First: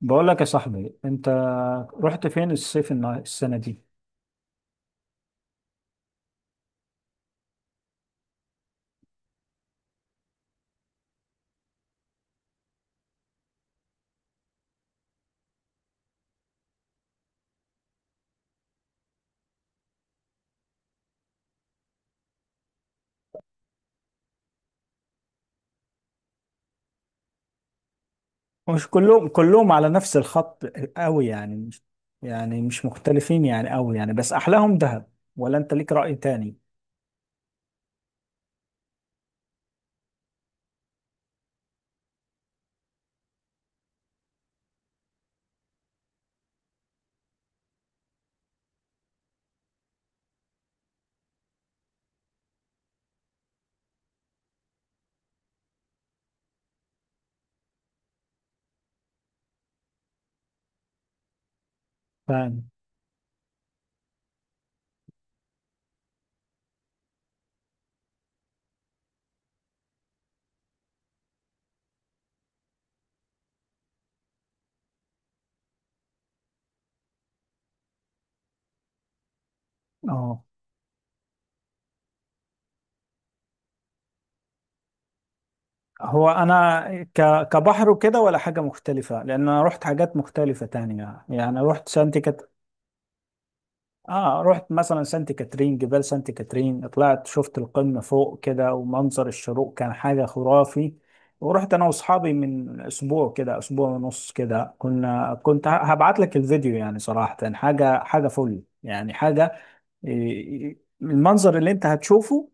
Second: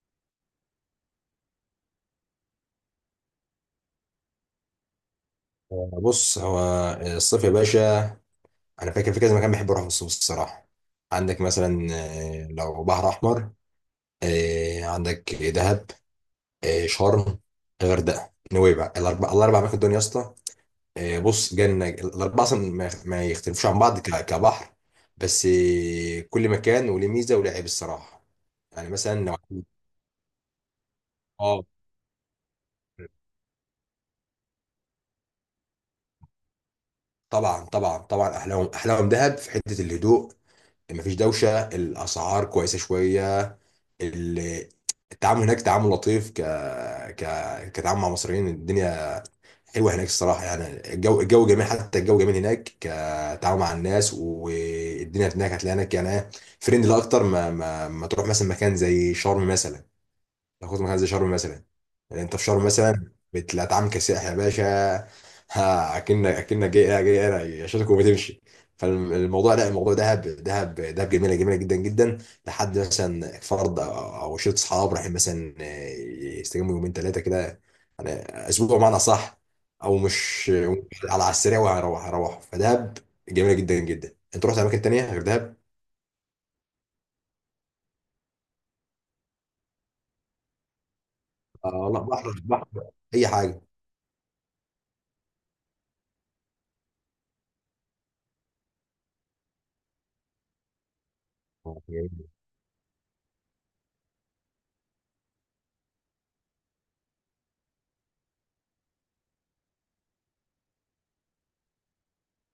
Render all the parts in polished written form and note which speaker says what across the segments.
Speaker 1: بقول لك يا صاحبي، انت رحت فين الصيف السنة دي؟
Speaker 2: بص هو الصيف يا باشا، انا فاكر في كذا مكان بحب اروح في الصيف الصراحه. عندك مثلا لو بحر احمر. عندك دهب. شرم، الغردقه، نويبع، الاربع اماكن دول يا اسطى. بص جنه، الاربعه اصلا ما يختلفوش عن بعض كبحر. بس كل مكان وليه ميزه وليه عيب الصراحه.
Speaker 1: مش
Speaker 2: يعني مثلا
Speaker 1: كلهم
Speaker 2: لو
Speaker 1: كلهم على نفس الخط قوي يعني،
Speaker 2: اه،
Speaker 1: مش مختلفين يعني قوي يعني. بس احلاهم دهب ولا انت ليك رأي تاني؟
Speaker 2: طبعا طبعا طبعا، احلاهم دهب في حته الهدوء، مفيش دوشه، الاسعار كويسه شويه. ال- التعامل هناك تعامل لطيف، كتعامل مع مصريين. الدنيا حلوه هناك الصراحه، يعني الجو جميل، حتى الجو جميل هناك، كتعامل مع الناس. والدنيا هناك هتلاقي هناك يعني فريندلي اكتر ما تروح مثلا مكان زي شرم مثلا. ناخد مكان زي شرم مثلا، يعني انت في شرم
Speaker 1: فاهم.
Speaker 2: مثلا بتلاقي كسائح يا باشا، ها، اكنك جاي انا يشيلك وبتمشي. فالموضوع لا، الموضوع دهب، دهب دهب جميله جدا جدا، لحد مثلا فرد او أو شله اصحاب رايحين مثلا يستجموا يومين ثلاثه كده، يعني اسبوع بمعنى صح، او
Speaker 1: اه،
Speaker 2: مش، على السريع، وهروح فدهب جميله جدا جدا. انت رحت اماكن تانيه غير دهب؟
Speaker 1: هو انا ك... كبحر وكده، ولا حاجة مختلفة لان انا رحت حاجات مختلفة تانية يعني.
Speaker 2: آه لا، بحر اي
Speaker 1: رحت مثلا سانت كاترين، جبال سانت كاترين، طلعت شفت القمة فوق كده، ومنظر الشروق كان حاجة خرافي. ورحت انا
Speaker 2: حاجه.
Speaker 1: واصحابي من اسبوع كده، اسبوع ونص كده، كنت هبعت لك الفيديو يعني. صراحة حاجة فل يعني، حاجة إيه، المنظر اللي انت هتشوفه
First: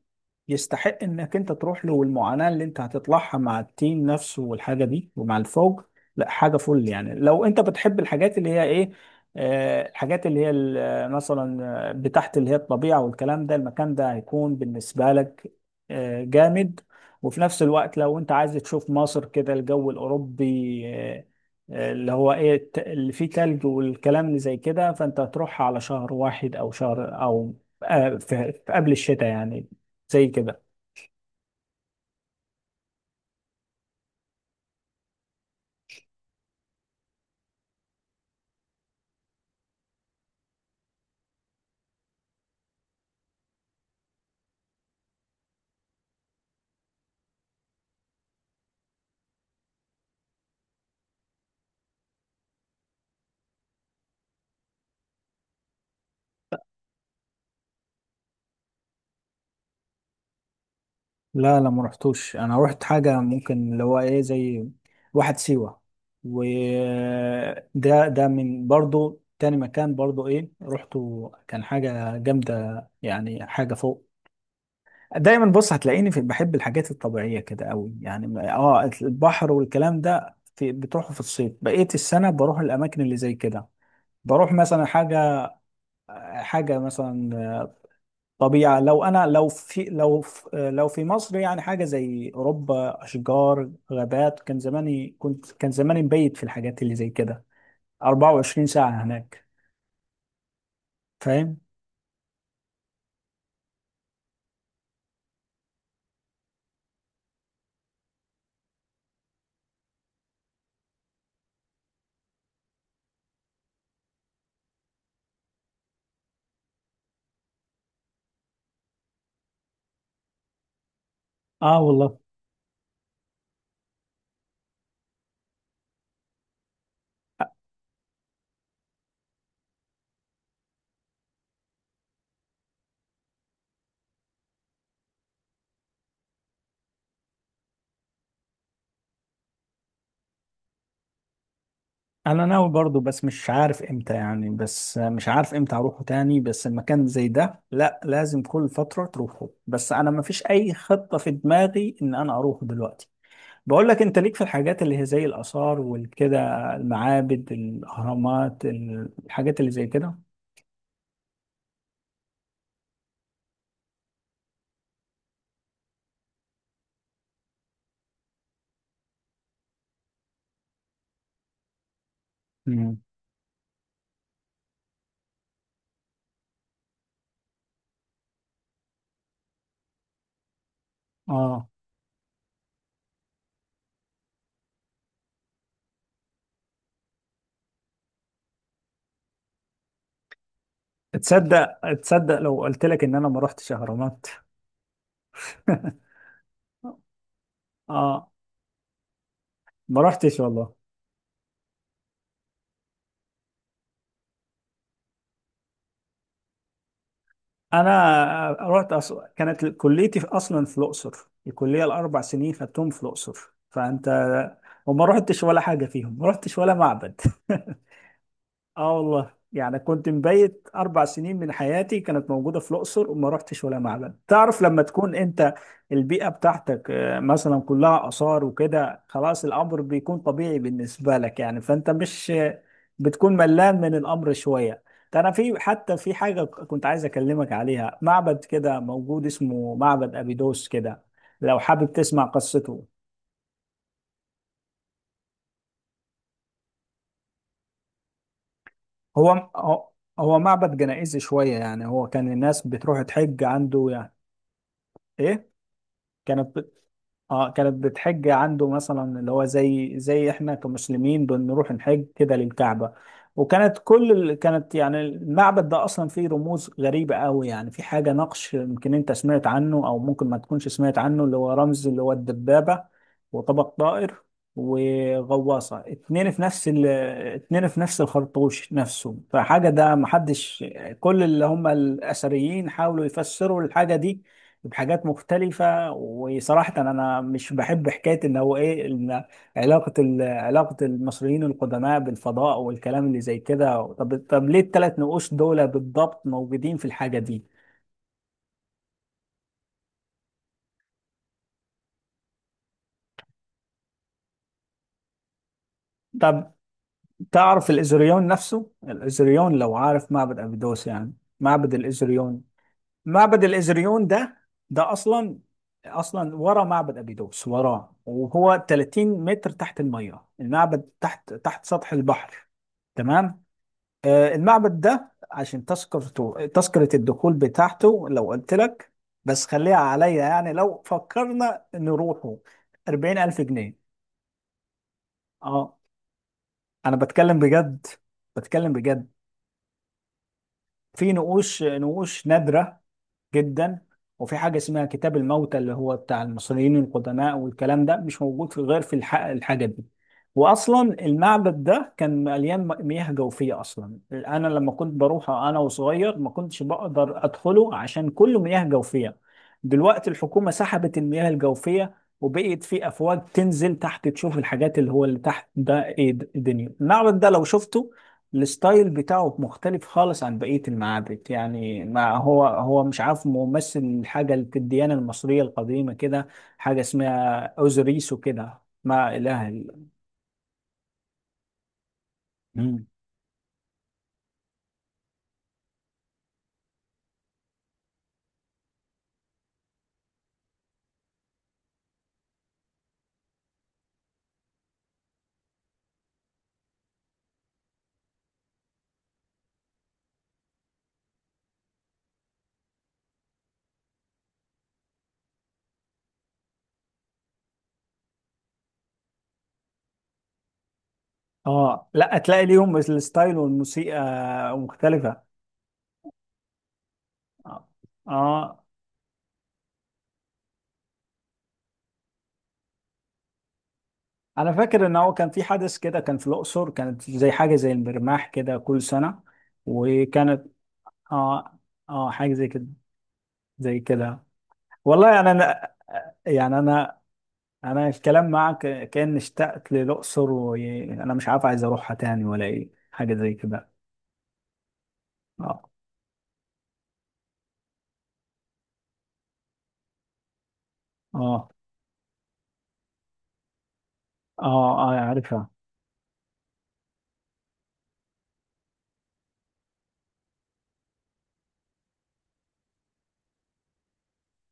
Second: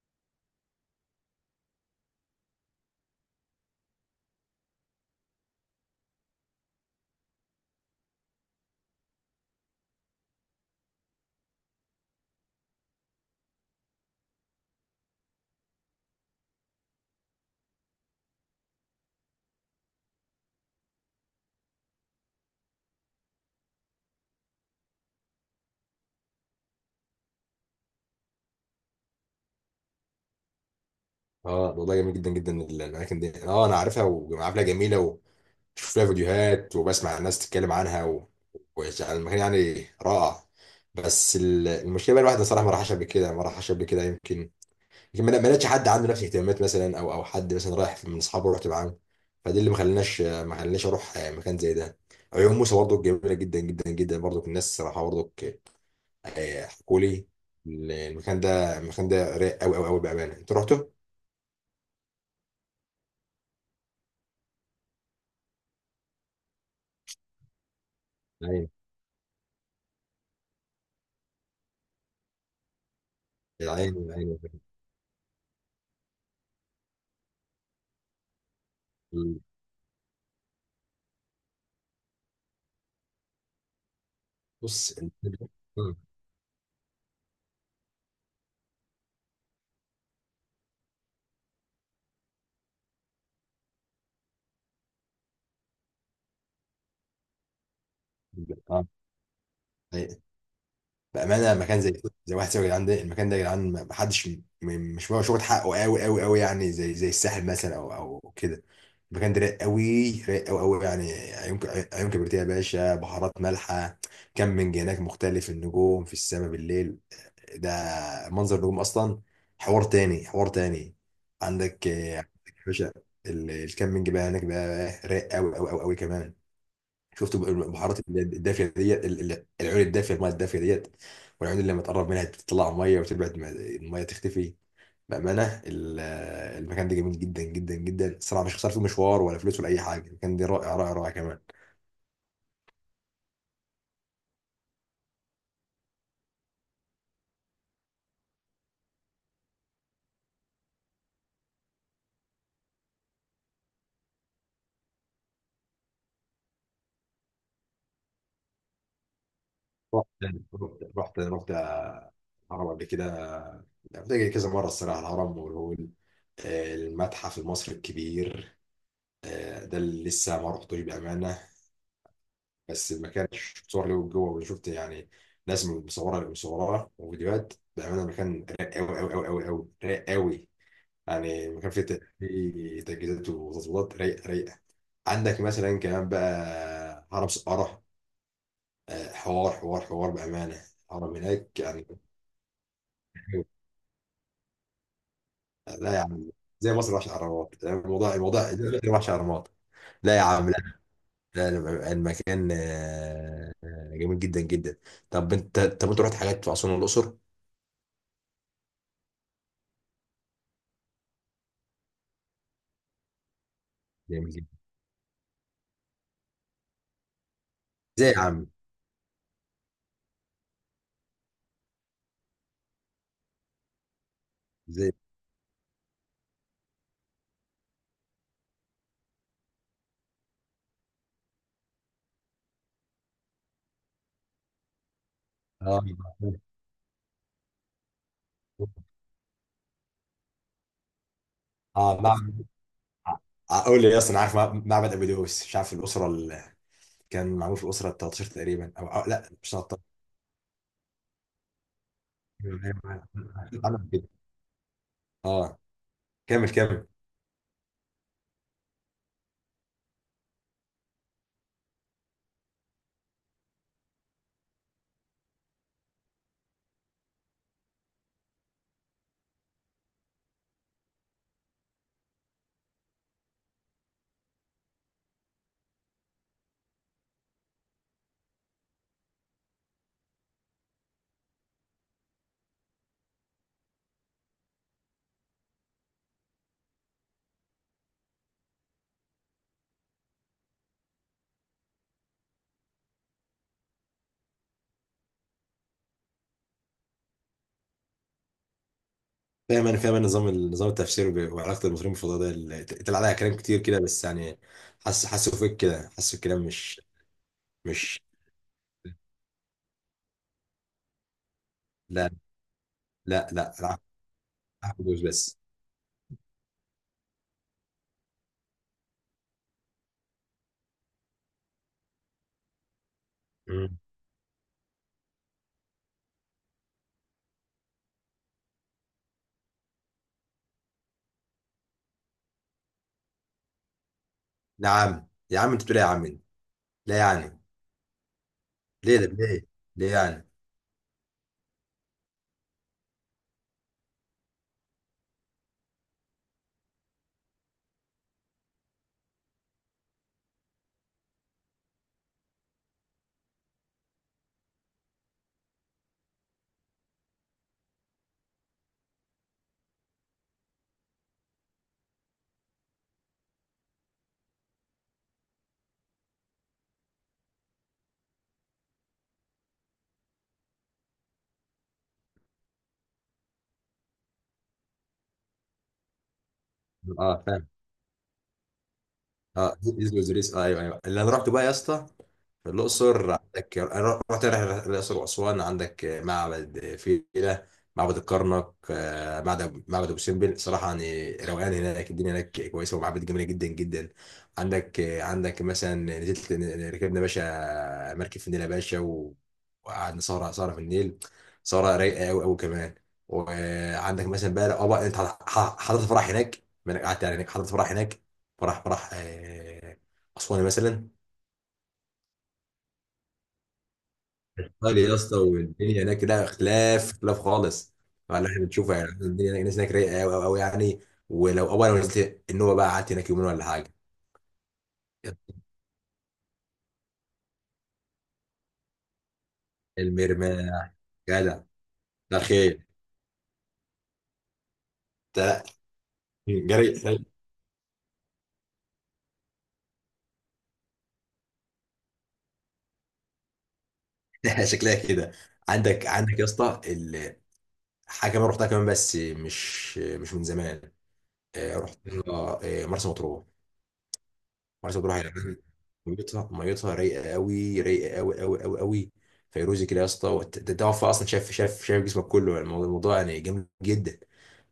Speaker 1: يستحق انك انت تروح له، والمعاناة اللي انت هتطلعها مع التيم نفسه والحاجة دي ومع الفوج. لا، حاجة فل يعني. لو انت بتحب الحاجات اللي هي ايه، الحاجات اللي هي مثلا بتاعت اللي هي الطبيعة والكلام ده، المكان ده هيكون بالنسبة لك جامد. وفي نفس الوقت، لو انت عايز تشوف مصر كده الجو الأوروبي، اللي هو ايه اللي فيه تلج والكلام اللي زي كده، فانت هتروح على شهر واحد او شهر او في قبل الشتاء يعني، زي كده.
Speaker 2: اه والله، جميل جدا جدا الاماكن دي، اه انا عارفها وعارفها جميله، وبشوف لها فيديوهات وبسمع الناس تتكلم عنها، و... المكان يعني رائع. بس المشكله بقى الواحد صراحه ما راحش قبل كده، ما راحش قبل كده يمكن، يمكن ما لقيتش حد عنده نفس الاهتمامات مثلا، او حد مثلا رايح من اصحابه رحت معاه. فدي اللي ما خلناش اروح مكان زي ده. عيون موسى برضو جميله جدا جدا جدا، برضو الناس صراحه برضو حكوا لي، المكان ده رايق قوي قوي قوي بامانه. انت رحته؟
Speaker 1: لا، لا، ما رحتوش. انا رحت حاجه ممكن اللي هو ايه، زي واحد سيوه. وده من برضو تاني مكان، برضو ايه، رحته كان حاجه جامده يعني،
Speaker 2: يا
Speaker 1: حاجه
Speaker 2: عيني
Speaker 1: فوق.
Speaker 2: يا عيني.
Speaker 1: دايما بص هتلاقيني في، بحب الحاجات الطبيعيه كده قوي يعني، اه،
Speaker 2: ال-
Speaker 1: البحر والكلام ده. في بتروحوا في الصيف، بقيه السنه بروح الاماكن اللي زي كده. بروح مثلا
Speaker 2: بص ال-
Speaker 1: حاجه
Speaker 2: آه.
Speaker 1: حاجه مثلا طبيعه. لو انا لو في لو في لو في مصر يعني حاجه زي اوروبا، اشجار، غابات، كان زماني مبيت في الحاجات اللي زي كده
Speaker 2: آه.
Speaker 1: 24 ساعه هناك.
Speaker 2: أي- بأمانة
Speaker 1: فاهم.
Speaker 2: مكان زي زي واحد سيوي يا جدعان، ده المكان ده يا جدعان، محدش مش واخد شغل حقه قوي قوي قوي، يعني زي زي الساحل مثلا أو أو كده. المكان ده رايق قوي، رايق قوي قوي يعني، عيون عيون كبريتيه يا باشا، بحارات مالحة، كامبينج هناك مختلف، النجوم في السماء بالليل، ده منظر النجوم أصلا حوار تاني حوار تاني.
Speaker 1: اه
Speaker 2: عندك
Speaker 1: والله،
Speaker 2: عندك يا باشا الكامبينج بقى هناك بقى رايق قوي قوي قوي قوي كمان. شفت البحارات اللي هي الدافيه ديت، العيون الدافيه، الميه الدافيه ديت، والعيون اللي لما تقرب منها تطلع ميه وتبعد الميه تختفي. بامانه المكان ده جميل جدا جدا جدا الصراحه، مش خسرت فيه مشوار ولا فلوس ولا اي حاجه، المكان ده رائع رائع رائع كمان.
Speaker 1: انا ناوي برضو، بس مش عارف امتى يعني، بس مش عارف امتى اروحه تاني. بس المكان زي ده، لا، لازم كل فترة تروحه. بس انا ما فيش اي خطة في دماغي ان انا اروحه دلوقتي. بقول لك، انت ليك في الحاجات اللي هي زي الاثار والكده، المعابد، الاهرامات، الحاجات اللي زي
Speaker 2: رحت
Speaker 1: كده؟
Speaker 2: رحت رحت الهرم قبل كده، رحت كذا مره الصراحه، الهرم والهول، المتحف المصري الكبير، ده اللي لسه ما رحتوش بامانه، بس
Speaker 1: امم
Speaker 2: ما كانش صور له جوه، وشفت يعني ناس مصوره وفيديوهات بامانه، المكان رايق قوي قوي قوي قوي قوي، رايق قوي، يعني
Speaker 1: اه
Speaker 2: المكان فيه فيه تجهيزات وتظبيطات رايقه عندك مثلا كمان بقى هرم سقاره، حوار حوار حوار بامانه، هرم هناك يعني.
Speaker 1: تصدق لو قلت لك ان انا ما رحتش اهرامات؟
Speaker 2: لا يا عم، زي مصر وحش اهرامات، الموضوع
Speaker 1: اه،
Speaker 2: زي مصر وحش اهرامات.
Speaker 1: ما
Speaker 2: لا يا
Speaker 1: رحتش
Speaker 2: عم لا،
Speaker 1: والله.
Speaker 2: لا لا، المكان جميل جدا جدا. طب انت، رحت حاجات في اسوان والاقصر؟
Speaker 1: انا كانت كليتي اصلا في الاقصر. الكليه الاربع سنين خدتهم في الاقصر، فانت.
Speaker 2: جميل.
Speaker 1: وما رحتش ولا حاجه فيهم، ما رحتش ولا معبد.
Speaker 2: ازاي يا عم؟
Speaker 1: اه والله، يعني كنت مبيت اربع سنين من حياتي كانت موجوده في الاقصر وما رحتش ولا معبد. تعرف لما
Speaker 2: ازاي؟
Speaker 1: تكون انت البيئه بتاعتك مثلا كلها اثار وكده، خلاص الامر بيكون طبيعي بالنسبه لك يعني، فانت مش بتكون ملان من الامر شويه. ده انا في
Speaker 2: اه
Speaker 1: حتى في حاجه كنت عايز اكلمك عليها. معبد كده موجود اسمه معبد ابيدوس كده، لو حابب
Speaker 2: اه
Speaker 1: تسمع
Speaker 2: معبد.
Speaker 1: قصته.
Speaker 2: اقول لي اصلا، عارف معبد ابو دوس؟ مش عارف الاسره اللي كان معمول في الاسره ال 13 تقريبا، او لا
Speaker 1: هو
Speaker 2: مش 13،
Speaker 1: هو هو معبد جنائزي شويه يعني. هو كان الناس بتروح تحج عنده
Speaker 2: عمل كده.
Speaker 1: يعني. ايه،
Speaker 2: اه كمل
Speaker 1: كانت بت...
Speaker 2: كمل.
Speaker 1: اه كانت بتحج عنده مثلا، اللي هو زي احنا كمسلمين بنروح نحج كده للكعبة. كانت يعني المعبد ده اصلا فيه رموز غريبة قوي يعني. في حاجة نقش، يمكن انت سمعت عنه او ممكن ما تكونش سمعت عنه، اللي هو رمز اللي هو الدبابة وطبق طائر وغواصة، اتنين في نفس الخرطوش نفسه. فحاجة ده محدش. كل اللي هم الأثريين حاولوا يفسروا الحاجة دي بحاجات مختلفة. وصراحة أنا مش بحب حكاية إن هو إيه، إن علاقة المصريين القدماء بالفضاء والكلام اللي زي كده. طب ليه الثلاث نقوش دول بالضبط موجودين في الحاجة دي؟
Speaker 2: فاهم انا، فاهم انا نظام التفسير، وعلاقه المصريين بالفضاء، ده اللي طلع عليها كلام كتير كده، بس يعني حاسس، حاسه فيك كده، حاسه الكلام
Speaker 1: طب
Speaker 2: مش
Speaker 1: تعرف
Speaker 2: مش
Speaker 1: الإزريون نفسه؟ الإزريون، لو عارف معبد أبيدوس يعني، معبد
Speaker 2: لا
Speaker 1: الإزريون.
Speaker 2: لا
Speaker 1: معبد
Speaker 2: لا لا،
Speaker 1: الإزريون ده،
Speaker 2: ابو
Speaker 1: ده
Speaker 2: دوس بس.
Speaker 1: أصلا أصلا ورا معبد أبيدوس، وراه. وهو 30 متر تحت المية، المعبد تحت سطح البحر. تمام.
Speaker 2: مم.
Speaker 1: المعبد ده، عشان تذكرة الدخول بتاعته، لو قلت لك، بس خليها عليا يعني، لو فكرنا نروحه: 40000 جنيه.
Speaker 2: نعم يا عم، انت
Speaker 1: اه،
Speaker 2: بتقول إيه يا عم؟
Speaker 1: انا
Speaker 2: لا
Speaker 1: بتكلم
Speaker 2: يعني،
Speaker 1: بجد، بتكلم
Speaker 2: ليه ده
Speaker 1: بجد.
Speaker 2: ليه؟ ليه يعني؟
Speaker 1: في نقوش نادرة جدا. وفي حاجة اسمها كتاب الموتى، اللي هو بتاع المصريين القدماء والكلام ده، مش موجود في غير في الحاجة دي. وأصلا المعبد ده كان مليان مياه جوفية أصلا. أنا لما كنت بروح أنا وصغير، ما كنتش بقدر أدخله عشان كله مياه جوفية. دلوقتي الحكومة سحبت المياه الجوفية، وبقيت في أفواج تنزل تحت تشوف الحاجات اللي هو اللي تحت ده إيه. الدنيا، المعبد ده لو شفته، الستايل بتاعه مختلف خالص عن بقية المعابد يعني. ما هو مش عارف، ممثل حاجة في الديانة المصرية القديمة كده، حاجة
Speaker 2: اه
Speaker 1: اسمها أوزوريس وكده، ما إله
Speaker 2: اه،
Speaker 1: إلا.
Speaker 2: ديزني وزريس، آه ايوه ايوه. اللي انا رحت بقى يا اسطى في
Speaker 1: مم.
Speaker 2: الاقصر، عندك انا رحت رحله الاقصر واسوان، عندك معبد فيلة، معبد الكرنك، معبد ابو سمبل. صراحه يعني روقان هناك، الدنيا هناك كويسه، ومعابد جميله جدا جدا. عندك عندك مثلا نزلت، ركبنا باشا مركب في النيل يا باشا، وقعدنا سهره سهره في النيل، سهره رايقه قوي قوي كمان. وعندك مثلا بقى، اه بقى انت حضرت فرح هناك، ما انا قعدت يعني هناك، حضرت فرح هناك، فراح اسوان مثلا.
Speaker 1: اه، لا، تلاقي ليهم الستايل والموسيقى
Speaker 2: قال يا اسطى،
Speaker 1: مختلفة.
Speaker 2: والدنيا هناك لا، اختلاف
Speaker 1: اه.
Speaker 2: خالص. فاللي احنا
Speaker 1: آه.
Speaker 2: بنشوفه يعني، الدنيا هناك الناس هناك رايقه قوي قوي قوي يعني. ولو اول ما نزلت النوبه بقى قعدت هناك يومين ولا حاجه.
Speaker 1: انا فاكر ان هو كان في حدث كده، كان في الاقصر، كانت زي حاجة زي المرماح كده كل سنة.
Speaker 2: المرمى،
Speaker 1: وكانت،
Speaker 2: جدع.
Speaker 1: اه، اه،
Speaker 2: ده
Speaker 1: حاجة زي
Speaker 2: خير.
Speaker 1: كده، زي كده. والله انا
Speaker 2: ده
Speaker 1: أنا- يعني
Speaker 2: جري.
Speaker 1: انا الكلام معك كان اشتقت للاقصر، وانا مش عارف عايز اروحها تاني ولا ايه، حاجه زي كده.
Speaker 2: شكلها كده.
Speaker 1: اه،
Speaker 2: عندك عندك يا اسطى حاجه كمان رحتها كمان، بس مش من زمان.
Speaker 1: اه، اه،
Speaker 2: آه، رحت آه، آه، مرسى مطروح.
Speaker 1: اه،
Speaker 2: مرسى مطروح يعني،
Speaker 1: عارفها.
Speaker 2: ميتها رايقه قوي، رايقه قوي قوي قوي قوي، فيروزي كده يا اسطى، ده وفاء اصلا، شاف شاف شاف جسمك كله، يعني الموضوع يعني جامد جدا.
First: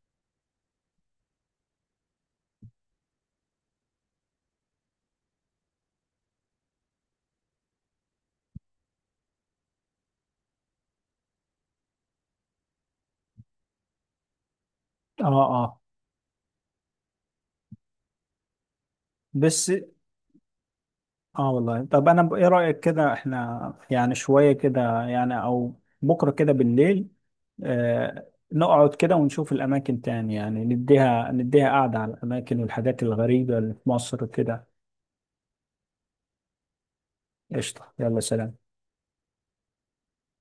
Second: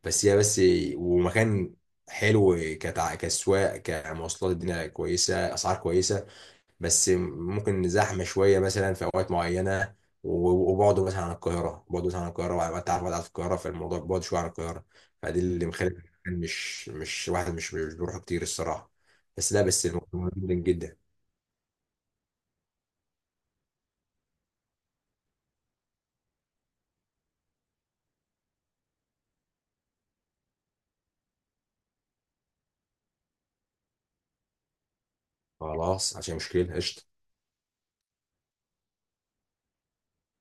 Speaker 2: بس هي بس، ومكان حلو، كسواق، كمواصلات، الدنيا كويسه، اسعار كويسه، بس ممكن زحمه شويه مثلا في اوقات معينه، وبعده مثلا عن القاهره، بعده مثلا عن القاهره وانت عارف، بعد عن القاهره، فالموضوع بعد شويه عن القاهره.
Speaker 1: اه،
Speaker 2: فدي اللي
Speaker 1: اه.
Speaker 2: مخلي المكان مش واحد مش بيروح كتير الصراحه. بس لا
Speaker 1: بس،
Speaker 2: بس الموضوع مهم جدا.
Speaker 1: اه والله، طب انا ايه رايك كده، احنا يعني شويه كده يعني، او بكره كده بالليل، نقعد كده ونشوف الاماكن تاني يعني، نديها قعده على الاماكن والحاجات الغريبه اللي في مصر كده؟
Speaker 2: خلاص عشان مشكله، قشطه.
Speaker 1: قشطه، يلا، سلام.